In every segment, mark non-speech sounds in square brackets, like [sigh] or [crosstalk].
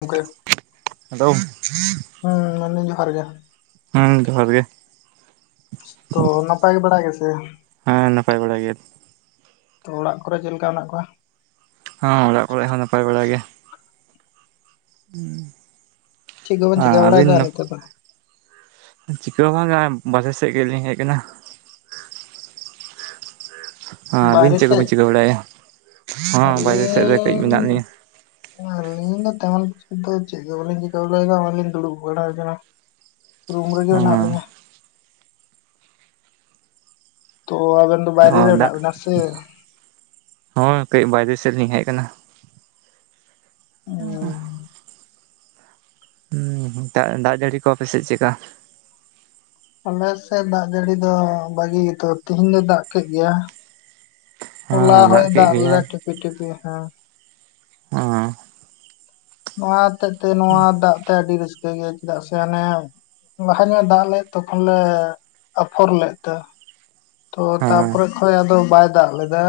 ᱜᱚᱝᱠᱮ ᱦᱮᱞᱳ ᱦᱩᱸᱢ ᱢᱮᱱᱫᱟᱹᱧ ᱡᱚᱦᱟᱨ ᱜᱮ ᱦᱩᱢ ᱡᱚᱦᱟᱨ ᱜᱮ ᱛᱚ ᱱᱟᱯᱟᱭ ᱵᱟᱲᱟ ᱜᱮ ᱥᱮ ᱦᱮᱸ ᱱᱟᱯᱟᱭ ᱵᱟᱲᱟ ᱜᱮ ᱛᱚ ᱚᱲᱟᱜ ᱠᱚᱨᱮ ᱪᱮᱫ ᱞᱮᱠᱟ ᱢᱮᱱᱟᱜ ᱠᱚᱣᱟ ᱦᱚ ᱚᱲᱟᱜ ᱠᱚᱨᱮ ᱦᱚᱸ ᱱᱟᱯᱟᱭ ᱵᱟᱲᱟ ᱜᱮ ᱪᱮᱫ ᱠᱚᱵᱮᱱ ᱩ ᱟ ᱪᱤᱠᱟᱹ ᱟᱵᱤᱱ ᱵᱟᱲᱟᱭᱮᱫᱟ ᱱᱤᱛᱚᱜ ᱫᱚ ᱪᱤᱠᱟᱹ ᱦᱚ ᱵᱟᱝ ᱜᱮ ᱱᱟᱜᱟᱭ ᱵᱟᱦᱨᱮ ᱥᱮᱫ ᱜᱮᱞᱤᱧ ᱦᱮᱡ ᱟᱠᱟᱱᱟ ᱟᱹᱵᱤᱱ ᱵᱟᱦᱨᱮ ᱪᱮᱫ ᱠᱚᱵᱤᱱ ᱥᱮᱡ ᱪᱤᱠᱟᱹ ᱵᱟᱲᱟᱭᱮᱫᱼᱟ ᱦᱚᱸ ᱵᱟᱭᱨᱮ ᱥᱮᱫ ᱨᱮ ᱠᱟᱹᱡ ᱢᱮᱱᱟᱜ ᱟᱞᱤᱧ ᱞᱤᱧᱟᱹ ᱟᱞᱤᱧ ᱫᱚ ᱛᱮᱢᱚᱱ ᱠᱤᱪᱷᱩ ᱫᱚ ᱪᱮᱫ ᱜᱮ ᱵᱟᱞᱤᱧ ᱪᱤᱠᱟᱹ ᱵᱟᱲᱟᱭ ᱫᱟ ᱱᱚᱜᱚᱭ ᱞᱤᱧ ᱫᱩᱲᱩᱵ ᱵᱟᱲᱟᱭ ᱠᱟᱱᱟ ᱨᱩᱢ ᱨᱮᱜᱮ ᱢᱮᱱᱟᱜ ᱞᱤᱧᱟ ᱦᱚᱸ ᱛᱚ ᱟᱵᱮᱱ ᱫᱚ ᱵᱟᱭᱨᱮ ᱚ ᱨᱮ ᱢᱮᱱᱟᱜ ᱫᱟᱜ ᱵᱮᱱᱟ ᱥᱮ ᱦᱚ ᱠᱟᱹᱡ ᱵᱟᱭᱨᱮ ᱥᱮᱫ ᱞᱤᱧ ᱦᱮᱡ ᱟᱠᱟᱱᱟ ᱩᱸ ᱦᱩᱸ ᱦᱩᱸ ᱫᱟᱜ ᱡᱟᱹᱲᱤ ᱠᱚ ᱟᱯᱮᱥᱮᱜ ᱪᱮᱫᱠᱟ ᱟᱞᱮ ᱥᱮᱫ ᱫᱟᱜ ᱡᱟᱹᱲᱤ ᱫᱚ ᱵᱟᱜᱤ ᱩᱛᱟᱹᱨ ᱛᱤᱦᱤᱧ ᱫᱚ ᱫᱟᱜ ᱠᱮᱫ ᱜᱮᱭᱟ ᱦᱚᱞᱟ ᱦᱮᱸ ᱦᱚᱸᱭ ᱠᱮᱫ ᱫᱟᱜ ᱞᱮᱫᱟ ᱜᱮᱭᱟᱭ ᱴᱤᱯᱤ ᱴᱤᱯᱤ ᱦᱮᱸ ᱦᱮ ᱱᱚᱣᱟ ᱦᱚᱛᱮᱜ ᱛᱮ ᱱᱚᱣᱟ ᱫᱟᱜ ᱛᱮ ᱟᱹᱰᱤ ᱨᱟᱹᱥᱠᱟᱹ ᱜᱮ ᱪᱮᱫᱟᱜ ᱥᱮ ᱚᱱᱮ ᱞᱟᱦᱟ ᱧᱚᱜᱮ ᱫᱟᱜ ᱞᱮᱫ ᱛᱚᱠᱷᱚᱱ ᱞᱮ ᱟᱯᱷᱚᱨ ᱞᱮᱫ ᱛᱮ ᱛᱚ ᱦᱮᱸ ᱛᱟᱯᱚᱨᱮ ᱠᱷᱡ ᱟᱫᱚ ᱵᱟᱭ ᱫᱟᱜ ᱞᱮᱫᱟ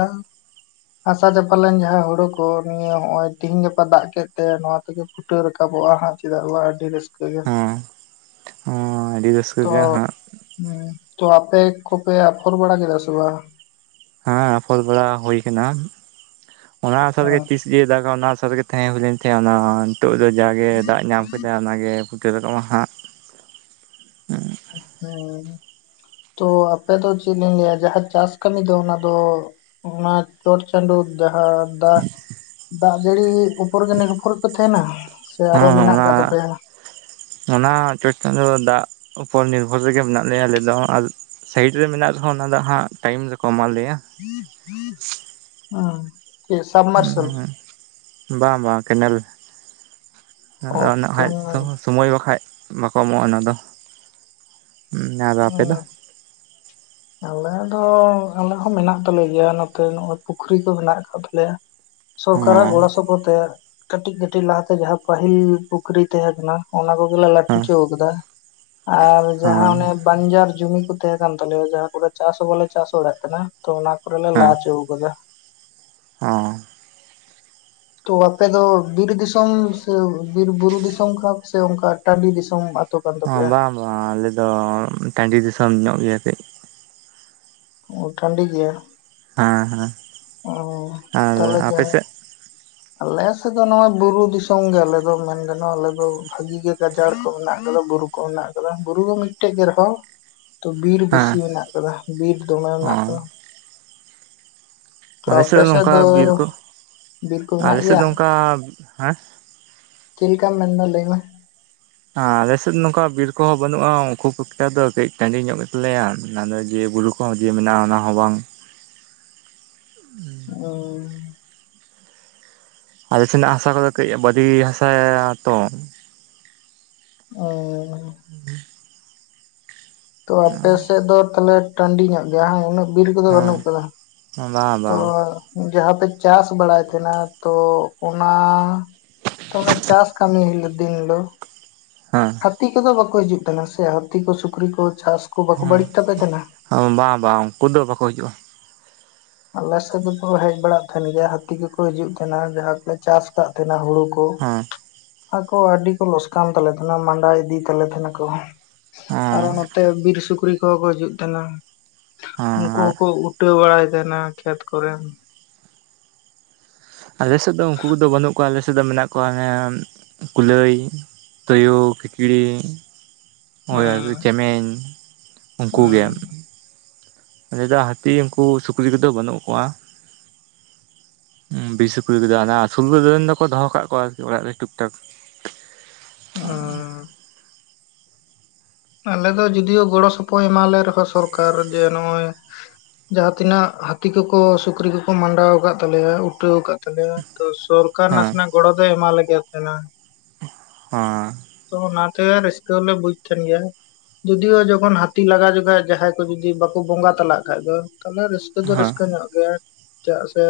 ᱦᱟᱥᱟ ᱪᱟᱯᱟᱞ ᱞᱮᱱ ᱡᱟᱦᱟᱸ ᱦᱩᱲᱩ ᱠᱚ ᱱᱤᱭᱟᱹ ᱱᱚᱜᱚᱭ ᱛᱤᱦᱤᱧ ᱜᱟᱯᱟ ᱫᱟᱜ ᱠᱮᱫ ᱛᱮ ᱱᱚᱣᱟ ᱛᱮᱜᱮ ᱯᱷᱩᱴᱟᱹ ᱨᱟᱠᱟᱵᱚᱜᱼᱟ ᱦᱟᱸᱜ ᱪᱮᱫᱟᱜ ᱵᱟᱝ ᱟᱰᱤ ᱨᱟᱹᱥᱠᱟᱹ ᱭᱟ ᱦᱮᱸ ᱦᱮᱸ ᱟᱹᱰᱤ ᱨᱟᱹᱥᱠᱟᱹ ᱛᱚ ᱜᱮ ᱦᱟᱸᱜ ᱦᱩ ᱛᱚ ᱟᱯᱮ ᱠᱚᱯᱮ ᱚᱯᱷᱚᱨ ᱵᱟᱲᱟ ᱠᱮᱫᱟ ᱥᱮ ᱵᱟ ᱦᱮᱸ ᱯᱷᱚᱞ ᱵᱟᱲᱟ ᱦᱩᱭ ᱠᱟᱱᱟ ᱚᱱᱟ ᱟᱥᱟ ᱦᱮᱸ ᱨᱮᱜᱮ ᱛᱤᱥ ᱡᱮᱭ ᱫᱟᱜᱟ ᱚᱱᱟ ᱟᱥᱟ ᱨᱮᱜᱮ ᱛᱟᱦᱮᱸ ᱦᱩᱭ ᱞᱮᱱ ᱛᱟᱦᱮᱸᱫ ᱚᱱᱟ ᱱᱤᱛᱚᱜ ᱫᱚ ᱡᱟᱜᱮ ᱫᱟᱜ ᱧᱟᱢ ᱠᱮᱫᱟᱭ ᱚᱱᱟᱜᱮ ᱯᱷᱩᱴᱟᱹ ᱨᱟᱠᱟᱵ ᱟ ᱦᱟᱸᱜ ᱦᱚᱭ ᱛᱚ ᱟᱯᱮ ᱫᱚ ᱪᱮᱫ ᱞᱤᱧ ᱞᱟᱹᱭᱟ ᱡᱟᱦᱟ ᱪᱟᱥ ᱠᱟᱹᱢᱤ ᱫᱚ ᱚᱱᱟ ᱫᱚ ᱚᱱᱟ ᱪᱚᱴ ᱪᱟᱸᱫᱚ ᱡᱟᱦᱟ ᱫᱟᱜ ᱫᱟᱜ ᱡᱟᱹᱲᱤ ᱩᱯᱚᱨ ᱜᱮ ᱱᱤᱨᱵᱷᱚᱨ ᱯᱮ ᱛᱟᱸᱦᱮᱱᱟ᱾ ᱦᱮᱸ ᱚᱱᱟ ᱚᱱᱟ ᱪᱚᱴ ᱪᱟᱸᱫᱚ ᱫᱟᱜ ᱩᱯᱚᱨ ᱱᱤᱨᱵᱷᱚᱨ ᱨᱮᱜᱮ ᱢᱮᱱᱟᱜ ᱞᱮᱭᱟ ᱟᱞᱮ ᱫᱚ ᱦᱟᱸᱜ᱾ ᱥᱟᱭᱤᱴ ᱨᱮ ᱢᱮᱱᱟᱜ ᱨᱮᱦᱚᱸ ᱚᱱᱟ ᱫᱚ ᱦᱟᱸᱜ ᱴᱟᱭᱤᱢ ᱨᱮᱠᱚ ᱮᱢᱟ ᱞᱮᱭᱟ᱾ [unintelligible] ᱥᱟᱵᱢᱟᱨᱥᱟᱞ ᱵᱟᱝ ᱵᱟᱝ ᱠᱮᱱᱮᱞ᱾ ᱟᱫᱚ ᱳᱠᱮ ᱠᱷᱟᱡ ᱫᱚ ᱥᱚᱢᱚᱭ ᱵᱟᱠᱷᱟᱡ ᱵᱟᱠᱚ ᱮᱢᱚᱜᱼᱟ ᱚᱱᱟ ᱫᱚ᱾ ᱟᱨ ᱟᱯᱮ ᱫᱚ [unintelligible] ᱟᱞᱮ ᱫᱚ ᱟᱞᱮ ᱦᱚᱸ ᱢᱮᱱᱟᱜ ᱛᱟᱞᱮ ᱜᱮᱭᱟ ᱱᱚᱛᱮ ᱱᱚᱜᱚᱭ ᱯᱩᱠᱷᱨᱤ ᱠᱚ ᱢᱮᱱᱟᱜ ᱟᱠᱟᱫ ᱛᱟᱞᱮᱭᱟ᱾ ᱥᱚᱨᱠᱟᱨᱟᱜ ᱦᱚᱸ ᱜᱚᱲᱚ ᱥᱚᱯᱚᱫ ᱛᱮ᱾ ᱠᱟᱹᱴᱤᱡ ᱠᱟᱹᱴᱤᱡ ᱞᱟᱦᱟᱛᱮ ᱡᱟᱦᱟᱸ ᱯᱟᱹᱦᱤᱞ ᱯᱩᱠᱷᱨᱤ ᱛᱟᱦᱮᱸ ᱠᱟᱱᱟ ᱚᱱᱟ ᱠᱚᱜᱮ ᱞᱮ ᱞᱟᱹᱴᱩ ᱦᱮᱸ ᱚᱪᱚ ᱟᱠᱟᱫᱟ᱾ ᱟᱨ ᱡᱟᱦᱟ ᱦᱮᱸ ᱚᱱᱮ ᱵᱟᱧᱡᱟᱨ ᱡᱩᱢᱤ ᱠᱚ ᱛᱟᱦᱮᱸ ᱠᱟᱱ ᱛᱟᱞᱮᱭᱟ ᱡᱟᱦᱟᱸ ᱠᱚᱨᱮ ᱪᱟᱥ ᱦᱚᱸ ᱵᱟᱞᱮ ᱪᱟᱥ ᱵᱟᱲᱟ ᱮᱫ ᱠᱟᱱᱟ ᱛᱚ ᱚᱱᱟ ᱠᱚᱨᱮ ᱞᱮ ᱞᱟ ᱦᱮᱸ ᱦᱚᱪᱚ ᱟᱠᱟᱫᱟ᱾ ᱦᱚᱸ ᱛᱚ ᱟᱯᱮ ᱫᱚ ᱵᱤᱨ ᱫᱤᱥᱚᱢ ᱥᱮ ᱵᱤᱨ ᱵᱩᱨᱩ ᱫᱤᱥᱚᱢ ᱠᱟᱱᱟ ᱯᱮ ᱥᱮ ᱚᱱᱠᱟ ᱴᱟᱺᱰᱤ ᱫᱤᱥᱚᱢ ᱠᱟᱱ ᱵᱟᱝ ᱛᱟᱯᱮᱭᱟ? ᱵᱟᱝ ᱟᱞᱮ ᱫᱚ ᱴᱟᱺᱰᱤ ᱫᱤᱥᱚᱢ ᱧᱚᱜ ᱜᱮᱭᱟ ᱠᱟᱹᱡ᱾ ᱳ ᱴᱟᱺᱰᱤ ᱜᱮᱭᱟ᱾ ᱦᱮᱸ ᱦᱮᱸ᱾ ᱚ ᱟᱨ ᱛᱟᱦᱚᱞᱮ ᱟᱯᱮ ᱡᱟᱭ ᱥᱮᱫ ᱟᱞᱮ ᱥᱮᱫ ᱫᱚ ᱱᱚᱜᱚᱭ ᱵᱩᱨᱩ ᱫᱤᱥᱚᱢ ᱜᱮ ᱟᱞᱮ ᱫᱚ ᱢᱮᱱ ᱜᱟᱱᱚᱜᱼᱟ ᱟᱞᱮ ᱫᱚ ᱵᱷᱟᱹᱜᱤ ᱜᱮ ᱜᱟᱡᱟᱲ ᱠᱚ ᱢᱮᱱᱟᱜ ᱟᱠᱟᱫᱟ ᱵᱩᱨᱩ ᱠᱚ ᱢᱮᱱᱟᱜ ᱟᱠᱟᱫᱟ ᱵᱩᱨᱩ ᱫᱚ ᱢᱤᱫᱴᱮᱡ ᱜᱮ ᱨᱮᱸᱦᱚ᱾ ᱛᱚ ᱵᱤᱨ ᱦᱮᱸ ᱵᱮᱥᱤ ᱢᱮᱱᱟᱜ ᱟᱠᱟᱫᱟ ᱵᱤᱨ ᱫᱚᱢᱮ ᱢᱮᱱᱟᱜ ᱦᱚᱸ ᱟᱠᱟᱫᱟ᱾ ᱛᱚ ᱟᱞᱮ ᱟᱯᱮ ᱥᱮᱫ ᱱᱚᱝᱠᱟ ᱫᱚ ᱵᱤᱨ ᱠᱚ ᱵᱤᱨ ᱠᱚ ᱟᱞᱮ ᱢᱮᱱᱟᱜ ᱥᱮᱫ ᱜᱮᱭᱟ ᱫᱚ ᱱᱚᱝᱠᱟ ᱦᱮᱸ ᱪᱮᱫ ᱞᱮᱠᱟᱢ ᱢᱮᱱᱮᱫᱟ ᱞᱟᱹᱭ ᱢᱮ᱾ ᱟᱞᱮ ᱥᱮᱫ ᱱᱚᱝᱠᱟ ᱵᱤᱨ ᱠᱚᱦᱚ ᱵᱟᱹᱱᱩᱜᱼᱟ ᱠᱷᱩᱵ ᱮᱠᱴᱟ ᱫᱚ ᱠᱟᱹᱡ ᱴᱟᱺᱰᱤ ᱧᱚᱜ ᱜᱮ ᱛᱟᱞᱮᱭᱟ ᱚᱱᱟ ᱫᱚ ᱡᱮ ᱵᱩᱨᱩ ᱠᱚ ᱡᱮ ᱢᱮᱱᱟᱜᱼᱟ ᱚᱱᱟ ᱦᱚᱸ ᱵᱟᱝ ᱚ ᱟᱞᱮ ᱥᱮᱱᱟᱜ ᱦᱟᱸᱥᱟ ᱠᱚᱫᱚ ᱠᱟᱹᱡ ᱵᱟᱹᱞᱤ ᱦᱟᱸᱥᱟ ᱛᱚ᱾ ᱚ᱾ [unintelligible] ᱛᱚ ᱟᱯᱮ ᱥᱮᱫ ᱫᱚ ᱛᱟᱦᱚᱞᱮ ᱴᱟᱺᱰᱤ ᱧᱚᱜ ᱜᱮᱭᱟ ᱦᱮᱸ ᱩᱱᱟᱹᱜ ᱵᱤᱨ ᱠᱚᱫᱚ ᱵᱟᱹᱱᱩᱜ ᱦᱮᱸ ᱟᱠᱟᱫᱟ᱾ ᱵᱟᱝ ᱛᱚ ᱵᱟᱝ ᱡᱟᱦᱟ ᱯᱮ ᱪᱟᱥ ᱵᱟᱲᱟᱭ ᱛᱟᱦᱮᱸᱱᱟ ᱛᱚ ᱚᱱᱟ᱾ ᱛᱚ ᱢᱟᱱᱮ ᱪᱟᱥ ᱠᱟᱹᱢᱤ ᱦᱤᱞᱳᱜ ᱫᱤᱱ ᱫᱚ ᱦᱮᱸ᱾ ᱦᱟᱹᱛᱤ ᱠᱚᱫᱚ ᱵᱟᱠᱚ ᱦᱤᱡᱩᱜ ᱛᱟᱸᱦᱮᱱ ᱥᱮ ᱦᱟᱹᱛᱤ ᱠᱚ ᱥᱩᱠᱨᱤ ᱠᱚ ᱪᱟᱥ ᱠᱚ ᱵᱟᱠᱚ ᱵᱟᱹᱲᱤᱡ ᱛᱟᱯᱮ ᱛᱟᱸᱦᱮᱱᱟ? ᱵᱟᱝ ᱵᱟᱝ ᱩᱱᱠᱩ ᱫᱚ ᱵᱟᱠᱚ ᱦᱤᱡᱩᱜᱼᱟ᱾ ᱟᱞᱮ ᱥᱮᱫ ᱫᱚᱠᱚ ᱦᱮᱡ ᱵᱟᱲᱟᱜ ᱛᱟᱸᱦᱮᱱ ᱜᱮᱭᱟ ᱦᱟᱹᱛᱤ ᱠᱚᱠᱚ ᱦᱤᱡᱩᱜ ᱛᱟᱸᱦᱮᱱᱟ ᱡᱟᱦᱟᱸ ᱠᱚᱞᱮ ᱪᱟᱥ ᱠᱟᱫ ᱛᱟᱦᱮᱸᱱᱟ ᱦᱩᱲᱩ ᱠᱚ ᱦᱮᱸ ᱟᱠᱚ ᱟᱹᱰᱤ ᱠᱚ ᱞᱚᱥᱠᱟᱱ ᱛᱟᱞᱮ ᱛᱟᱸᱦᱮᱱᱟ ᱢᱟᱸᱰᱟ ᱤᱫᱤ ᱛᱟᱞᱮ ᱛᱟᱸᱦᱮᱱᱟ ᱠᱚ᱾ ᱟᱨ ᱦᱮᱸ ᱱᱚᱛᱮ ᱵᱤᱨ ᱥᱩᱠᱨᱤ ᱠᱚ ᱠᱚ ᱦᱤᱡᱩᱜ ᱛᱟᱸᱦᱮᱱᱟ ᱩᱱᱠᱩ ᱦᱮᱸ ᱦᱚᱸᱠᱚ ᱩᱴᱟᱹᱣ ᱵᱟᱲᱟᱭ ᱛᱟᱸᱦᱮᱱᱟ ᱠᱷᱮᱛ ᱠᱚᱨᱮ᱾ ᱟᱞᱮ ᱥᱮᱫ ᱫᱚ ᱩᱱᱠᱩ ᱠᱚᱫᱚ ᱵᱟᱹᱱᱩᱜ ᱠᱚᱣᱟ ᱟᱞᱮ ᱥᱮᱫ ᱫᱚ ᱢᱮᱱᱟᱜ ᱠᱚᱣᱟ ᱦᱮ ᱠᱩᱞᱟᱹᱭ, ᱛᱩᱭᱩ, ᱠᱷᱤᱠᱲᱤ, ᱳᱭ ᱪᱮᱢᱮᱧ ᱦᱩᱸ ᱩᱱᱠᱩᱜᱮ᱾ ᱟᱞᱮ ᱫᱚ ᱦᱟᱹᱛᱤ ᱩᱱᱠᱩ ᱥᱩᱠᱨᱤ ᱠᱚᱫᱚ ᱵᱟᱹᱱᱩᱜ ᱠᱚᱣᱟ᱾ ᱵᱤᱨ ᱥᱩᱠᱨᱤ ᱠᱚᱫᱚ ᱟᱫᱚ ᱟᱥᱩᱞ ᱨᱮᱱ ᱫᱚᱠᱚ ᱫᱚᱦᱚ ᱟᱠᱟᱜ ᱠᱚᱣᱟ ᱚᱲᱟᱜ ᱨᱮ ᱴᱩᱠ ᱴᱟᱠ᱾ ᱚ ᱟᱞᱮ ᱫᱚ ᱡᱚᱫᱤᱭᱳ ᱜᱚᱲᱚ ᱥᱚᱯᱚᱦᱚᱫ ᱮᱢᱟᱞᱮ ᱨᱮᱦᱚᱸ ᱥᱚᱨᱠᱟᱨ ᱡᱮ ᱱᱚᱜᱼᱚᱭ ᱡᱟᱦᱟᱸ ᱛᱤᱱᱟᱹᱜ ᱦᱟᱹᱛᱤ ᱠᱚᱠᱚ ᱥᱩᱠᱨᱤ ᱠᱚᱠᱚ ᱢᱟᱰᱟᱣ ᱟᱠᱟᱫ ᱛᱟᱞᱮᱭᱟ ᱩᱴᱟᱹᱣ ᱟᱠᱟᱫ ᱛᱟᱞᱮᱭᱟ ᱛᱚ ᱥᱚᱨᱠᱟᱨ ᱦᱮᱸ ᱱᱟᱥᱮᱱᱟᱜ ᱜᱚᱲᱚ ᱫᱚᱭ ᱮᱢᱟᱣ ᱞᱮᱜᱮ ᱛᱟᱦᱮᱸᱱᱟ ᱦᱚᱸ ᱛᱚ ᱚᱱᱟᱛᱮ ᱨᱟᱹᱥᱠᱟᱹ ᱦᱚᱸᱞᱮ ᱵᱩᱡ ᱛᱟᱦᱮᱱ ᱜᱮᱭᱟ᱾ ᱡᱩᱫᱤᱭᱳ ᱡᱚᱠᱷᱚᱱ ᱦᱟᱹᱛᱤ ᱞᱟᱜᱟ ᱡᱚᱠᱷᱟᱡ ᱡᱟᱦᱟᱸᱭ ᱠᱚ ᱡᱩᱫᱤ ᱵᱟᱠᱚ ᱵᱚᱸᱜᱟ ᱛᱟᱞᱟᱜ ᱠᱷᱟᱱ ᱫᱚ ᱛᱟᱦᱚᱞᱮ ᱨᱟᱹᱥᱠᱟᱹ ᱫᱚ ᱦᱮᱸ ᱨᱟᱹᱥᱠᱟᱹ ᱧᱚᱜ ᱜᱮᱭᱟ ᱪᱮᱫᱟᱜ ᱥᱮ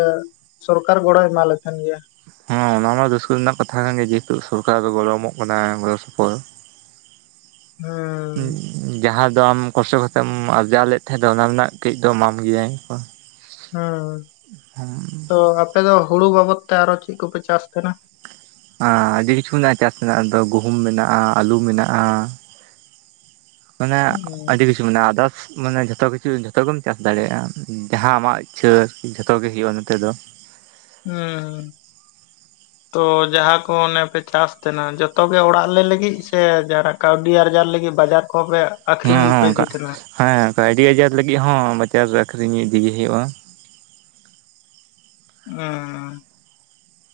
ᱥᱚᱨᱠᱟᱨ ᱜᱚᱲᱚᱭ ᱮᱢᱟᱞᱮ ᱛᱟᱦᱮᱱ ᱜᱮᱭᱟ᱾ ᱦᱮᱸ ᱚᱱᱟ ᱢᱟ ᱨᱟᱹᱥᱠᱟᱹ ᱨᱮᱱᱟᱜ ᱠᱟᱛᱷᱟ ᱠᱟᱱ ᱜᱮᱭᱟ ᱡᱮᱦᱮᱛᱩ ᱥᱚᱨᱠᱟᱨ ᱫᱚ ᱜᱚᱲᱚ ᱮᱢᱚᱜ ᱠᱟᱱᱟᱭ ᱜᱚᱲᱚ ᱥᱚᱯᱚᱦᱚᱫ ᱦᱚᱸᱻ ᱡᱟᱦᱟᱸ ᱫᱚ ᱟᱢ ᱠᱚᱥᱴᱚ ᱠᱟᱛᱮᱢ ᱟᱨᱡᱟᱣ ᱞᱮᱫ ᱛᱟᱦᱮᱸ ᱫᱚ ᱚᱱᱟ ᱨᱮᱱᱟᱜ ᱠᱟᱹᱡ ᱫᱚ ᱮᱢᱟᱢ ᱜᱮᱭᱟᱭ ᱦᱚᱸ ᱛᱚ ᱟᱯᱮ ᱫᱚ ᱦᱳᱲᱳ ᱵᱟᱵᱚᱛ ᱛᱮ ᱟᱨ ᱦᱚᱸ ᱪᱮᱫ ᱠᱚᱯᱮ ᱪᱟᱥ ᱠᱟᱱᱟ ᱟ ᱟᱹᱰᱤ ᱠᱤᱪᱷᱩ ᱢᱮᱱᱟᱜᱼᱟ ᱪᱟᱥ ᱛᱮᱱᱟᱜᱼᱟ ᱫᱚ ᱜᱩᱦᱩᱢ ᱢᱮᱱᱟᱜᱼᱟ ᱟᱹᱞᱩ ᱢᱮᱱᱟᱜᱼᱟ᱾ ᱢᱟᱱᱮ ᱦᱩᱸ ᱟᱹᱰᱤ ᱠᱤᱪᱷᱩ ᱢᱮᱱᱟᱜᱼᱟ ᱟᱫᱨᱟᱥ ᱢᱟᱱᱮ ᱡᱷᱚᱛᱚ ᱠᱤᱪᱷᱩ ᱡᱷᱚᱛᱚᱜᱮᱢ ᱪᱟᱥ ᱫᱟᱲᱮᱭᱟᱜᱼᱟ᱾ ᱡᱟᱦᱟᱸ ᱟᱢᱟᱜ ᱤᱪᱪᱷᱟᱹ ᱡᱷᱚᱛᱚ ᱜᱮ ᱦᱳᱭᱳᱜᱼᱟ ᱱᱚᱛᱮ ᱫᱚ ᱦᱚᱸ ᱛᱚ ᱡᱟᱦᱟᱸ ᱠᱚ ᱚᱱᱮᱯᱮ ᱪᱟᱥ ᱛᱟᱦᱮᱱᱟ ᱡᱚᱛᱚ ᱜᱮ ᱚᱲᱟᱜ ᱞᱮ ᱞᱟᱹᱜᱤᱫ ᱥᱮ ᱡᱟᱨᱟᱜ ᱠᱟᱹᱣᱰᱤ ᱟᱨᱡᱟᱨ ᱞᱟᱹᱜᱤᱫ ᱵᱟᱡᱟᱨ ᱠᱚᱦᱚᱸ ᱯᱮ ᱦᱮᱸ ᱟᱠᱷᱨᱤᱧ ᱞᱟᱹᱜᱤᱫ ᱦᱮᱸ ᱯᱮ ᱚᱱᱠᱟ ᱤᱫᱤ ᱛᱟᱦᱮᱫᱟ᱾ ᱦᱮᱸ ᱠᱟᱹᱣᱰᱤ ᱟᱡᱟᱨ ᱞᱟᱹᱜᱤᱫ ᱦᱚᱸ ᱵᱟᱡᱟᱨ ᱟᱠᱷᱨᱤᱧ ᱤᱫᱤ ᱦᱳᱭᱳᱜᱼᱟ᱾ ᱚᱸᱻ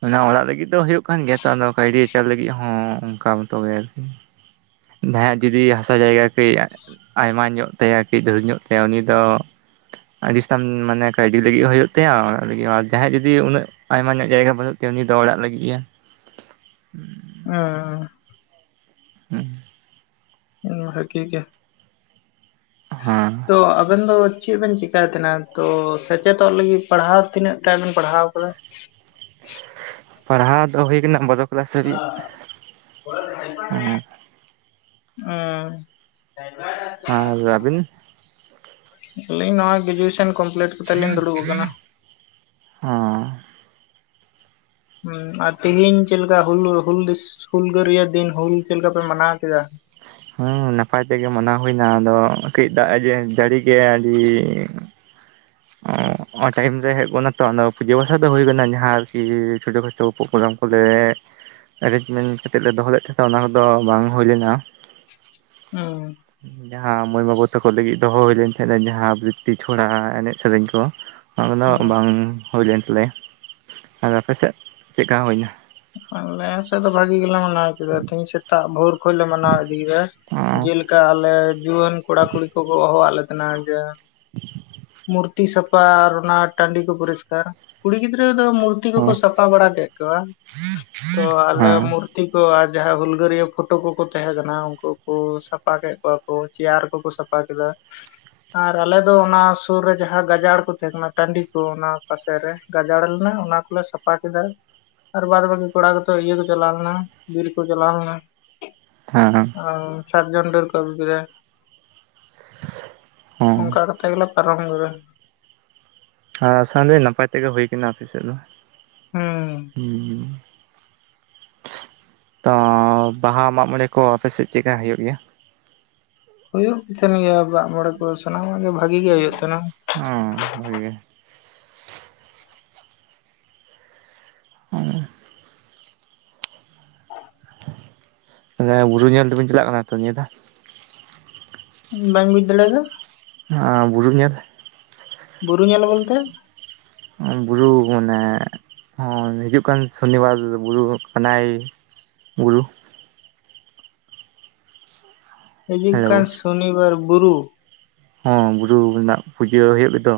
ᱚᱱᱟ ᱚᱲᱟᱜ ᱞᱟᱹᱜᱤᱫ ᱫᱚ ᱦᱳᱭᱳᱜ ᱠᱟᱱ ᱜᱮᱭᱟ ᱛᱚ ᱟᱫᱚ ᱠᱟᱭᱰᱤ ᱟᱪᱟᱨ ᱞᱟᱹᱜᱤᱫ ᱦᱚᱸ ᱚᱱᱠᱟ ᱢᱚᱛᱚᱜ ᱜᱮ ᱟᱨᱠᱤ ᱡᱟᱦᱟᱭᱟᱜ ᱡᱩᱫᱤ ᱦᱟᱥᱟ ᱡᱟᱭᱜᱟ ᱠᱟᱹᱡ ᱟᱭᱢᱟ ᱧᱚᱜ ᱛᱟᱭᱟ [unintelligible] ᱧᱚᱜ ᱛᱟᱭᱟ ᱩᱱᱤ ᱫᱚ ᱟᱹᱰᱤ ᱛᱟᱱ ᱢᱟᱱᱮ ᱠᱟᱹᱣᱰᱤ ᱞᱟᱹᱜᱤᱫ [unintelligible] ᱢᱟᱱᱮ ᱠᱟᱹᱣᱰᱤ ᱞᱟᱹᱜᱤᱫ ᱦᱩᱭᱩᱜ ᱛᱟᱭᱟ ᱟᱨ ᱚᱲᱟᱜ ᱞᱟᱹᱜᱤᱫ ᱦᱚᱸ ᱟᱨ ᱡᱟᱦᱟᱸᱭᱟᱜ ᱡᱩᱫᱤ ᱩᱱᱟᱹᱜ ᱟᱭᱢᱟ ᱧᱚᱜ ᱡᱟᱭᱜᱟ ᱵᱟᱹᱱᱩᱜ ᱛᱟᱭᱟ ᱩᱱᱤ ᱫᱚ ᱚᱲᱟᱜ ᱞᱟᱹᱜᱤᱫ ᱜᱮ᱾ ᱚᱸᱻ ᱦᱸ ᱦᱸ ᱵᱷᱟᱹᱜᱤ ᱜᱮᱭᱟ᱾ ᱦᱮᱸ ᱛᱚ ᱟᱵᱮᱱ ᱫᱚ ᱪᱮᱫ ᱵᱮᱱ ᱪᱮᱠᱟᱭ ᱛᱟᱦᱮᱸᱦᱱᱟ ᱛᱚ ᱥᱮᱪᱮᱫᱚᱜ ᱞᱟᱹᱜᱤᱫ ᱯᱟᱲᱦᱟᱣ ᱛᱤᱱᱟᱹᱜ ᱴᱟᱜ ᱵᱤᱱ ᱯᱟᱲᱦᱟᱣ ᱟᱠᱟᱫᱟ᱾ ᱯᱟᱲᱦᱟᱣ ᱫᱚ ᱦᱩᱭ ᱠᱟᱱᱟ ᱵᱟᱨᱚ [unintelligible] ᱦ ᱦ [inaudible] ᱩᱸ ᱟᱨ ᱟᱹᱵᱤᱱ [unintelligible] ᱟᱞᱤᱧ ᱱᱚᱜᱚᱣ ᱜᱮᱡᱩᱮᱥᱮᱱ [unintelligible] ᱦᱸ ᱦᱸ ᱟᱨ ᱛᱦᱤᱧ ᱪᱮᱫᱠᱟ ᱦᱩᱞ ᱦᱩᱞ [unintelligible] ᱦᱩᱞᱜᱟᱹᱨᱭ ᱫᱤᱱ ᱦᱩᱞ ᱪᱮᱫ ᱞᱮᱠᱟ ᱯᱮ ᱢᱟᱱᱟᱣ ᱠᱮᱫᱟ? ᱦᱚᱸ ᱱᱟᱯᱟᱭ ᱛᱮᱜᱮ ᱢᱟᱱᱟᱣ ᱦᱩᱭᱱᱟ ᱟᱫᱚ ᱠᱟᱹᱡ ᱫᱟᱜ ᱡᱟᱹᱲᱤ ᱜᱮ [unintelligible] ᱟᱹᱰᱤ ᱚᱴᱟᱭᱤᱢ ᱨᱮ ᱦᱮᱡ ᱜᱚᱫᱱᱟ ᱛᱚ ᱟᱫᱚ ᱯᱩᱡᱟᱹ ᱯᱟᱥᱟ ᱫᱚ ᱦᱳᱭ ᱜᱚᱫᱱᱟ ᱡᱟᱦᱟᱸ ᱟᱨᱠᱤ ᱪᱷᱳᱴᱳ ᱠᱷᱟᱴᱚ ᱯᱳᱜᱜᱨᱟᱢ ᱠᱚᱞᱮ ᱮᱨᱮᱧᱡᱽᱢᱮᱱᱴ ᱠᱟᱛᱮᱫ ᱞᱮ ᱫᱚᱦᱚ ᱞᱮᱫ ᱛᱟᱦᱮᱸᱟ ᱚᱱᱟ ᱠᱚᱫᱚ ᱵᱟᱝ ᱦᱳᱭ ᱞᱮᱱᱟ᱾ ᱦᱩᱸ ᱡᱟᱦᱟᱸ ᱢᱟᱹᱭ ᱵᱟᱹᱵᱩ ᱛᱟᱠᱚ ᱞᱟᱹᱜᱤᱫ ᱫᱚᱦᱚ ᱦᱩᱭ ᱞᱮᱱ ᱛᱟᱦᱮᱸᱱᱟ ᱡᱟᱦᱟᱸ ᱵᱨᱤᱛᱛᱤ ᱪᱷᱚᱲᱟ ᱮᱱᱮᱡ ᱥᱮᱨᱮᱧ ᱠᱚ ᱚᱱᱟ ᱠᱚᱫᱚ ᱦᱩᱸ ᱵᱟᱝ ᱦᱩᱭᱞᱮᱱ ᱛᱟᱞᱮᱭᱟ ᱟᱨ ᱟᱯᱮᱥᱮᱫ ᱪᱮᱫ ᱞᱮᱠᱟ ᱦᱳᱭᱱᱟ? ᱟᱞᱮ ᱥᱮᱫ ᱫᱚ ᱵᱷᱟᱜᱮ ᱜᱮ ᱞᱮ ᱢᱟᱱᱟᱣ ᱠᱮᱫᱟ ᱛᱮᱦᱮᱧ ᱥᱮᱛᱟᱜ ᱵᱷᱳᱨ ᱠᱷᱚᱡ ᱞᱮ ᱢᱟᱱᱟᱣ ᱤᱫᱤᱭᱟᱫᱟ ᱦᱮᱸ ᱡᱮᱞᱮᱠᱟ ᱟᱞᱮ ᱡᱩᱣᱟᱹᱱ ᱠᱚᱲᱟ ᱠᱩᱲᱤ ᱠᱚ ᱠᱚ ᱠᱚᱣᱟᱫ ᱞᱮ ᱛᱟᱦᱮᱫᱟ ᱡᱮ [inaudible] ᱢᱩᱨᱛᱤ ᱥᱟᱯᱷᱟ ᱟᱨ ᱚᱱᱟ ᱴᱟᱺᱰᱤ ᱠᱚ ᱯᱩᱨᱤᱥᱠᱟᱨ ᱠᱩᱲᱤ ᱜᱤᱫᱽᱨᱟᱹ ᱫᱚ ᱢᱩᱨᱛᱤ ᱠᱚᱠᱚ ᱥᱟᱯᱷ ᱯᱟ ᱵᱟᱲᱟ ᱠᱮᱫ ᱠᱚᱣᱟ᱾ ᱛᱚ ᱟᱞᱮ ᱦᱮᱸ ᱢᱩᱨᱛᱤ ᱠᱚ ᱟᱨ ᱡᱟᱦᱟᱭ ᱦᱩᱞᱜᱟᱹᱨᱭᱟᱹ ᱯᱷᱳᱴᱳ ᱠᱚᱠᱚ ᱛᱟᱦᱮᱸ ᱠᱟᱱᱟ ᱩᱱᱠᱩ ᱠᱚ ᱥᱟᱯᱟ ᱠᱮᱫ ᱠᱚᱣᱟ᱾ ᱚ ᱪᱮᱭᱟᱨ ᱠᱚᱠᱚ ᱥᱟᱯᱷᱟ ᱠᱮᱫᱟ᱾ ᱟᱨ ᱟᱞᱮ ᱫᱚ ᱚᱱᱟ ᱥᱩᱨ ᱨᱮ ᱡᱟᱦᱟᱸ ᱜᱟᱡᱟᱲ ᱠᱚ ᱛᱟᱦᱮᱸ ᱠᱟᱱᱟ ᱴᱟᱺᱰᱤ ᱠᱚ ᱚᱱᱟ ᱯᱟᱥᱮ ᱨᱮ ᱜᱟᱡᱟᱲ ᱞᱮᱱᱟ ᱚᱱᱟ ᱠᱚᱞᱮ ᱥᱟᱯᱷᱟ ᱠᱮᱫᱟ ᱟᱨ ᱵᱟᱫ ᱵᱟᱹᱠᱤ ᱠᱚᱲᱟ ᱠᱚᱫᱚ ᱤᱭᱟᱹ ᱠᱚ ᱪᱟᱞᱟᱣ ᱞᱮᱱᱟ ᱵᱤᱨ ᱠᱚ ᱪᱟᱞᱟᱣ ᱞᱮᱱᱟ ᱦᱮᱸ ᱥᱟᱨᱡᱚᱢ ᱰᱟᱨ ᱠᱚ ᱟᱜᱩ ᱠᱮᱫᱟ ᱦᱮᱸ ᱚᱱᱠᱟ ᱠᱟᱛᱮ ᱜᱮᱞᱟ ᱯᱟᱨᱚᱢ ᱠᱮᱫᱟ ᱟᱨ ᱟᱥ ᱫᱚ ᱱᱟᱯᱟᱭ ᱛᱮᱜᱮ ᱦᱩᱭ ᱠᱟᱱᱟ ᱟᱯᱮ ᱥᱮᱫ ᱫᱚ ᱦᱮᱸ ᱦᱮᱸ ᱛᱚ ᱵᱟᱦᱟ ᱢᱟᱜ ᱢᱚᱬᱮ ᱠᱚ ᱟᱯᱮ ᱥᱮᱫ ᱪᱮᱫᱞᱮᱠᱟ ᱦᱩᱭᱩᱜ ᱜᱮᱭᱟ ᱦᱩᱭᱩᱜ ᱛᱟᱦᱮᱱ ᱜᱮᱭᱟ ᱢᱟᱜ ᱢᱚᱲᱮ ᱠᱚ ᱥᱟᱱᱟᱢᱟᱜ ᱜᱮ ᱵᱷᱟᱜᱤ ᱜᱮ ᱦᱩᱭᱩᱜ ᱛᱟᱦᱮᱱᱟ ᱦᱮᱸ ᱵᱷᱟᱜᱮ ᱜᱮ ᱟᱨ ᱮ ᱵᱩᱨᱩ ᱧᱮᱞ ᱫᱚᱵᱤᱱ ᱪᱟᱞᱟᱜ ᱠᱟᱱᱟ ᱛᱚ ᱱᱤᱭᱟᱹ ᱫᱦᱟᱣ ᱵᱟᱧ ᱵᱩᱡ ᱫᱟᱲᱮᱭᱟᱫᱟ ᱵᱩᱨᱩᱩᱜ ᱧᱮᱞ ᱵᱩᱨᱩ ᱧᱮᱞ ᱵᱚᱞᱛᱮ ᱵᱩᱨᱩ ᱢᱟᱱᱮ ᱦᱚᱸ ᱦᱤᱡᱩᱜ ᱠᱟᱱ ᱥᱚᱱᱤᱵᱟᱨ ᱵᱩᱨᱩ ᱠᱟᱱᱟᱭ ᱵᱩᱨᱩ ᱦᱤᱡᱩᱜ ᱠᱟᱱ ᱦᱮᱞᱳ ᱥᱚᱱᱤᱵᱟᱨ ᱵᱩᱨᱩ ᱦᱚᱸ ᱵᱩᱨᱩ ᱨᱮᱱᱟᱜ ᱯᱩᱡᱟᱹ ᱦᱩᱭᱩᱜ ᱜᱮᱛᱚ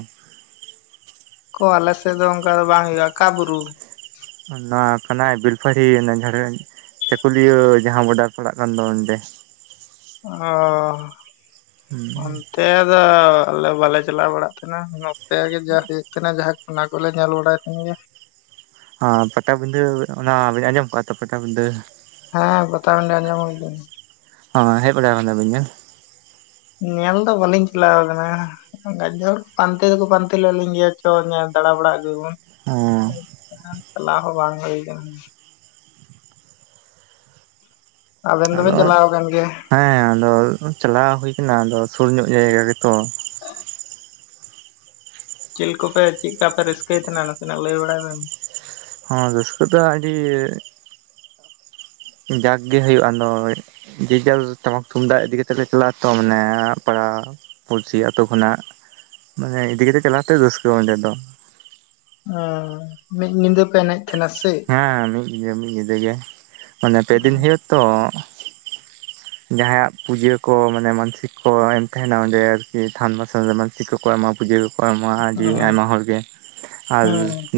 ᱠᱚ ᱟᱞᱮ ᱥᱮᱫ ᱫᱚ ᱚᱱᱠᱟ ᱫᱚ ᱵᱟᱝ ᱦᱩᱭᱩᱜᱼᱟ ᱚᱠᱟ ᱵᱩᱨᱩ ᱱᱚᱣᱟ ᱠᱟᱱᱟᱭ ᱵᱮᱞᱯᱟᱦᱟᱲᱤ ᱚᱱᱟ ᱡᱷᱟᱲᱜᱨᱟᱢ ᱪᱟᱹᱠᱩᱞᱤᱭᱟᱹ ᱡᱟᱦᱟᱸ ᱵᱚᱰᱟᱨ ᱯᱟᱲᱟᱜ ᱠᱟᱱ ᱫᱚ ᱚᱸᱰᱮ ᱚᱼᱦᱚ ᱚᱠᱛᱮ ᱫᱚ ᱟᱞᱮ ᱵᱟᱞᱮ ᱪᱟᱞᱟᱣ ᱵᱟᱲᱟᱜ ᱛᱟᱦᱮᱱᱟ ᱩᱱ ᱱᱚᱛᱮ ᱜᱮ ᱡᱟ ᱦᱩᱭᱩᱜ ᱛᱟᱦᱮ ᱡᱟᱦᱟᱸ ᱚᱱᱟ ᱠᱚᱞᱮ ᱧᱮᱞ ᱵᱟᱲᱟᱭ ᱛᱟᱦᱮᱱ ᱜᱮᱭᱟ ᱦᱚᱸ ᱯᱟᱴᱟᱵᱤᱸᱫᱷᱟᱹ ᱚᱱᱟ ᱵᱤᱱ ᱟᱸᱡᱚᱢ ᱠᱚᱜᱼᱟ ᱛᱚ ᱯᱟᱴᱟᱵᱤᱸᱫᱷᱟᱹ ᱦᱮᱸ ᱯᱟᱴᱟᱵᱤᱱᱫᱷᱟ. ᱟᱸᱡᱚᱢ ᱦᱩᱭ ᱦᱸ ᱦᱮᱡ ᱵᱟᱲᱟ ᱟᱠᱟᱱᱫᱟ ᱵᱤᱱ ᱪᱮ ᱧᱮᱞ ᱫᱚ ᱵᱟᱹᱞᱤᱧ ᱪᱞᱟᱣ ᱟᱠᱟᱱᱟ ᱜᱟᱡᱮ ᱦᱚᱲ ᱯᱟᱱᱛᱮ ᱫᱚᱠᱚ ᱯᱟᱱᱛᱮ ᱞᱮᱫ ᱞᱤᱧ ᱜᱮᱭᱟ ᱪᱚ ᱧᱮᱞ ᱫᱟᱬᱟ ᱵᱟᱲᱟ ᱟᱜᱩ ᱭᱟᱵᱚᱱ ᱪᱟᱞᱟᱣ ᱦᱚᱸ ᱵᱟᱝ ᱦᱩᱭ ᱟᱠᱟᱱᱟ ᱟᱵᱮᱱ ᱫᱚᱵᱮᱱ ᱟᱫᱚ ᱪᱟᱞᱟᱣ ᱟᱠᱟᱱ ᱜᱮᱭᱟ ᱦᱮᱸ ᱟᱫᱚ ᱪᱟᱞᱟᱣ ᱦᱩᱭ ᱟᱠᱟᱱᱟ ᱟᱫᱚ ᱥᱩᱨ ᱧᱚᱜ ᱡᱟᱭᱜᱟ ᱜᱮᱛᱚ ᱪᱮᱫ ᱠᱚᱯᱮ ᱪᱮᱫ ᱞᱮᱠᱟ ᱯᱮ ᱨᱟᱹᱥᱠᱟᱹᱭ ᱛᱟᱦᱮᱱᱟ ᱱᱟᱥᱮᱱᱟᱜ ᱞᱟᱹᱭ ᱵᱟᱲᱟᱭ ᱢᱮ ᱦᱚᱸ ᱨᱟᱹᱥᱠᱟᱹ ᱫᱚ ᱟᱹᱰᱤ ᱡᱟᱠ ᱜᱮ ᱦᱩᱭᱩᱜᱼᱟ ᱟᱫᱚ ᱡᱮ ᱡᱷᱟᱨ ᱴᱟᱢᱟᱠ ᱛᱩᱢᱫᱟᱜ ᱤᱫᱤ ᱠᱟᱛᱮᱜ ᱞᱮ ᱪᱟᱞᱟᱜᱼᱟ ᱛᱚ ᱢᱟᱱᱮ ᱯᱟᱲᱟᱣ ᱯᱩᱞᱥᱤ ᱟᱛᱳ ᱠᱷᱚᱱᱟᱜ ᱢᱟᱱᱮ ᱤᱫᱤ ᱠᱟᱛᱮᱜ ᱪᱟᱞᱟᱣ ᱠᱟᱛᱮ ᱨᱟᱹᱥᱠᱟᱹ ᱚᱸᱰᱮ ᱫᱚ ᱢᱤᱫ ᱧᱤᱫᱟᱹ ᱯᱮ ᱮᱱᱮᱡ ᱛᱟᱦᱮᱱᱟ ᱥᱮ ᱦᱮᱸ ᱢᱤᱫ ᱧᱤᱫᱟᱹ ᱢᱤᱫ ᱧᱤᱫᱟᱹ ᱜᱮ ᱢᱟᱱᱮ ᱯᱮᱫᱤᱱ ᱦᱩᱭᱩᱜᱼᱟ ᱛᱚ ᱡᱟᱦᱟᱸᱭᱟᱜ ᱯᱩᱡᱟᱹ ᱠᱚ ᱢᱟᱱᱮ ᱢᱟᱱᱥᱤᱠ ᱠᱚ ᱮᱢ ᱛᱟᱦᱮᱱᱟ ᱚᱸᱰᱮ ᱟᱨᱠᱤ ᱛᱷᱟᱱ ᱵᱟᱥᱟ ᱪᱤᱠ ᱠᱚᱠᱚ ᱮᱢᱟ ᱯᱩᱡᱟᱹ ᱠᱚᱠᱚ ᱮᱢᱟ ᱟᱹᱰᱤ ᱟᱭᱢᱟ ᱦᱚᱲ ᱜᱮ ᱟᱨ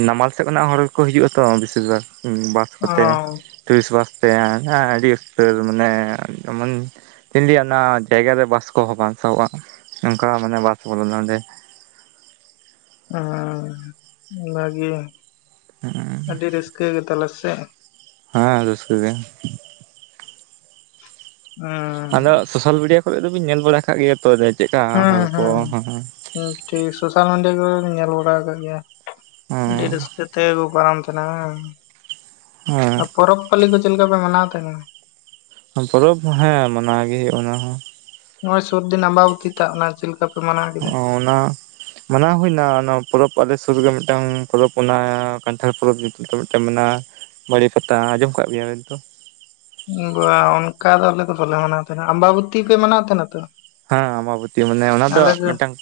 ᱱᱟᱢᱟᱞ ᱥᱮᱫ ᱠᱷᱚᱱᱟᱜ ᱦᱚᱲᱠᱚ ᱦᱤᱡᱩᱜᱼᱟ ᱛᱚ ᱵᱮᱥᱤ ᱵᱷᱟᱜᱽ ᱵᱟᱥ ᱠᱚᱛᱮ ᱴᱩᱨᱤᱥᱴ ᱵᱟᱥᱛᱮ ᱟᱹᱰᱤ ᱩᱥᱛᱟᱹᱨ ᱢᱟᱱᱮ ᱡᱮᱢᱚᱱ ᱪᱤᱞᱤᱭᱟᱜ ᱚᱱᱟ ᱡᱟᱭᱜᱟ ᱨᱮ ᱵᱟᱥ ᱠᱚᱦᱚᱸ ᱵᱟᱝ ᱥᱟᱦᱚᱵᱼᱟ ᱚᱱᱠᱟ ᱢᱟᱱᱮ ᱵᱟᱥ ᱵᱚᱞᱚᱱᱟ ᱚᱸᱰᱮ ᱚ ᱵᱷᱟᱜᱮ ᱟᱹᱰᱤ ᱨᱟᱹᱥᱠᱟᱹ ᱜᱮᱛᱟᱞᱟ ᱥᱮ ᱦᱮᱸ ᱨᱟ. ᱥᱠᱟ. ᱜᱮ ᱦᱮᱸ ᱟᱫᱚ ᱥᱳᱥᱟᱞ ᱢᱤᱰᱤᱭᱟ ᱠᱚᱨᱮ ᱫᱚᱵᱤᱱ ᱧᱮᱞ ᱵᱟᱲᱟ ᱟᱠᱟᱫ ᱜᱮᱭᱟ ᱛᱚ ᱪᱮᱫᱠᱟ ᱦᱚᱲ ᱦᱮᱸ ᱠᱚ ᱦᱮᱸ ᱴᱷᱤᱠ ᱥᱳᱥᱟᱞ ᱢᱤᱰᱤᱭᱟ ᱠᱚᱨᱮᱧ ᱧᱮᱞ ᱵᱟᱲᱟ ᱟᱠᱟᱫ ᱜᱮᱭᱟ ᱟᱹᱰᱤ ᱨᱟᱹᱥᱠᱟᱹ [unintelligible] ᱯᱟᱨᱛᱮ ᱯᱚᱨᱚᱵᱽ ᱯᱟᱞᱞᱤ ᱠᱚ ᱪᱮᱫ ᱞᱮᱠᱟ ᱯᱮ ᱢᱟᱱᱟᱣ ᱛᱟᱦᱮᱸᱱᱟ ᱯᱚᱨᱚᱵ ᱦᱮᱸ ᱢᱟᱱᱟᱣ ᱜᱮ ᱦᱩᱭᱩᱜ ᱚᱱᱟ ᱦᱚ ᱱᱚᱜᱼᱚᱭ ᱥᱩᱨᱫᱤᱱ ᱟᱵᱟᱵᱩᱛᱤ ᱛᱟᱜ ᱱᱟ ᱪᱮᱫ ᱞᱮᱠᱟ ᱯᱮ ᱢᱟᱱᱟᱣ ᱠᱮᱫᱟ? ᱚᱱᱟ ᱢᱟᱱᱟᱣ ᱦᱩᱭᱱᱟ ᱚᱱᱟ ᱯᱚᱨᱚᱵᱽ ᱟᱞᱮ ᱥᱩᱨ ᱨᱮ ᱢᱤᱫᱴᱟᱝ ᱯᱚᱨᱚᱵᱽ ᱚᱱᱟ ᱠᱟᱱᱴᱷᱟᱲ ᱯᱚᱨᱚᱵ ᱢᱤᱫᱴᱟᱝ ᱢᱮᱱᱟᱜᱼᱟ ᱵᱟᱹᱲᱮ ᱯᱟᱛᱟ ᱟᱸᱡᱚᱢ ᱟᱠᱟᱫ ᱜᱮᱭᱟ ᱫᱚ ᱵᱟ ᱚᱱᱠᱟ ᱫᱚ ᱟᱞᱮ ᱫᱚ ᱵᱟᱞᱮ ᱢᱟᱱᱟᱣ ᱛᱟᱦᱮᱸᱱᱟ ᱟᱢᱵᱟᱵᱚᱛᱤ ᱯᱮ ᱢᱟᱱᱟᱣ ᱛᱟᱦᱮᱸᱱᱟ ᱛᱚ ᱦᱮᱸ ᱟᱢᱟᱵᱚᱛᱤ ᱢᱟᱱᱮ ᱚᱱᱟ ᱫᱚ ᱢᱤᱫᱴᱟᱝ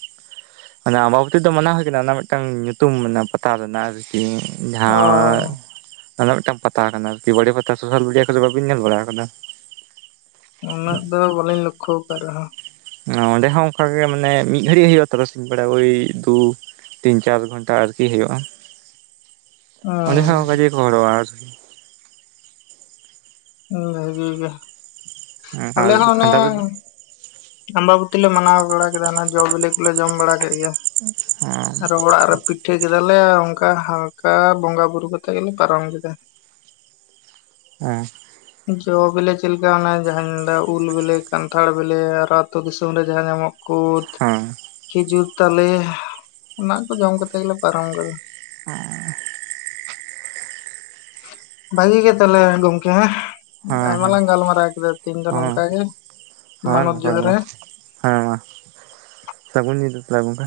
ᱚᱱᱟᱮ ᱟᱢᱵᱟᱵᱟᱚᱛᱤ ᱫᱚ ᱢᱟᱱᱟᱣ ᱦᱩᱭ ᱟᱠᱟᱱᱟ ᱚᱱᱟ ᱢᱤᱫᱴᱟᱝ ᱧᱩᱛᱩᱢ ᱯᱟᱛᱟᱣ ᱨᱮᱱᱟᱜ ᱟᱨᱠᱤ ᱡᱟᱦᱟ ᱚ ᱚᱱᱟ ᱢᱤᱫᱴᱟᱝ ᱯᱟᱛᱟ ᱠᱟᱱᱟ ᱟᱨᱠᱤ ᱵᱟᱹᱲᱮ ᱯᱟᱛᱟ ᱥᱳᱥᱟᱞ ᱢᱤᱰᱤᱭᱟ ᱠᱚᱨᱮ ᱵᱟᱵᱤᱱ ᱧᱮᱞ ᱵᱟᱲᱟ ᱟᱠᱟᱫᱟ ᱩᱱᱟᱹᱜ ᱫᱚ ᱵᱚᱞᱮᱧ ᱞᱚᱠᱠᱷᱚ ᱟᱠᱟ ᱨᱮᱦᱚᱸ ᱚᱸᱰᱮ ᱦᱚᱸ ᱚᱱᱠᱟᱜ ᱜᱮ ᱢᱟᱱᱮ ᱢᱤᱫ ᱜᱷᱟᱟᱹᱲᱤᱡ ᱦᱩᱭᱩᱜ ᱛᱟᱨᱟᱥᱤᱧ ᱵᱮᱲᱟ ᱳᱭ ᱫᱩ ᱛᱤᱱ ᱪᱟᱨ ᱜᱷᱚᱱᱴᱟ ᱟᱨᱠᱤ ᱦᱩᱭᱩᱜᱼᱟ ᱚᱸᱰᱮ ᱦᱚᱸ ᱚᱱᱠᱟ ᱜᱮᱠᱚ ᱦᱚᱲᱚᱜᱼᱟ ᱟᱨᱠᱤ ᱵᱷᱟᱹᱜᱮ ᱜᱮᱭᱟ ᱟᱨ ᱟᱞᱮ ᱦᱚᱸ ᱠᱷᱟᱸᱰᱟ ᱫᱚ ᱚᱱᱮ ᱟᱢᱵᱟᱵᱚᱛᱤ ᱞᱮ ᱢᱟᱱᱟᱣ ᱵᱟᱲᱟ ᱠᱮᱫᱟ ᱡᱚ ᱵᱤᱞᱤ ᱠᱚᱞᱮ ᱡᱚᱢ ᱵᱟᱲᱟ ᱠᱮᱫᱟ ᱟᱭᱟ ᱦᱮᱸ ᱟᱨ ᱨ ᱚᱲ ᱟᱨ ᱯ [unintelligible] ᱯᱤᱴᱷᱟᱹ ᱠᱮᱫᱟᱞᱮ ᱚᱱᱠᱟ ᱦᱟᱞᱠᱟ ᱵᱚᱸᱜᱟ ᱵᱩᱨᱩ ᱠᱟᱛᱮ ᱜᱮᱞᱮ ᱯᱟᱨᱚᱢ ᱠᱮᱫᱟ ᱦᱮᱸ ᱡᱚ ᱵᱤᱞᱤ ᱪᱮᱫᱞᱮᱠᱟ ᱚᱱᱟᱮ ᱡᱟᱦᱟᱸᱧ ᱢᱮᱱᱫᱟ ᱩᱞ ᱵᱤᱞᱮ ᱠᱟᱱᱴᱟᱲ ᱵᱮᱞᱮ ᱟᱨᱚ ᱟᱛᱳ ᱫᱤᱥᱚᱢ ᱨᱮ ᱡᱟᱦᱟᱸ ᱧᱟᱢᱚᱜ ᱠᱟᱱᱟ ᱠᱩᱫ ᱠᱷᱤᱡᱩᱨ ᱛᱟᱞᱮ ᱚᱱᱟ ᱠᱚ ᱡᱚᱢ ᱠᱟᱛᱮ ᱜᱮᱞᱮ ᱯᱟᱨᱚᱢ ᱠᱟᱫᱟ ᱚ ᱵᱷᱟᱹᱜᱤ ᱜᱮ ᱛᱟᱦᱚᱞᱮ ᱜᱚᱢᱠᱮ ᱦᱮᱸ ᱦᱮᱸ ᱟᱭᱢᱟ ᱦᱮᱸ ᱞᱟᱝ ᱜᱟᱞᱢᱟᱨᱟᱣ ᱠᱮᱫᱟ ᱛᱮᱦᱮᱧ ᱫᱚ ᱦᱮᱸ ᱱᱚᱝᱠᱟ ᱜᱮ ᱦᱮᱸ ᱢᱟᱱᱚᱛ ᱱᱚᱝᱠᱟ ᱜᱮ ᱡᱚᱦᱟᱨ ᱢᱟ ᱦᱮᱸ ᱦᱮᱸ ᱥᱟᱹᱜᱩᱱ ᱧᱤᱫᱟᱹ ᱛᱟᱦᱚᱞᱮ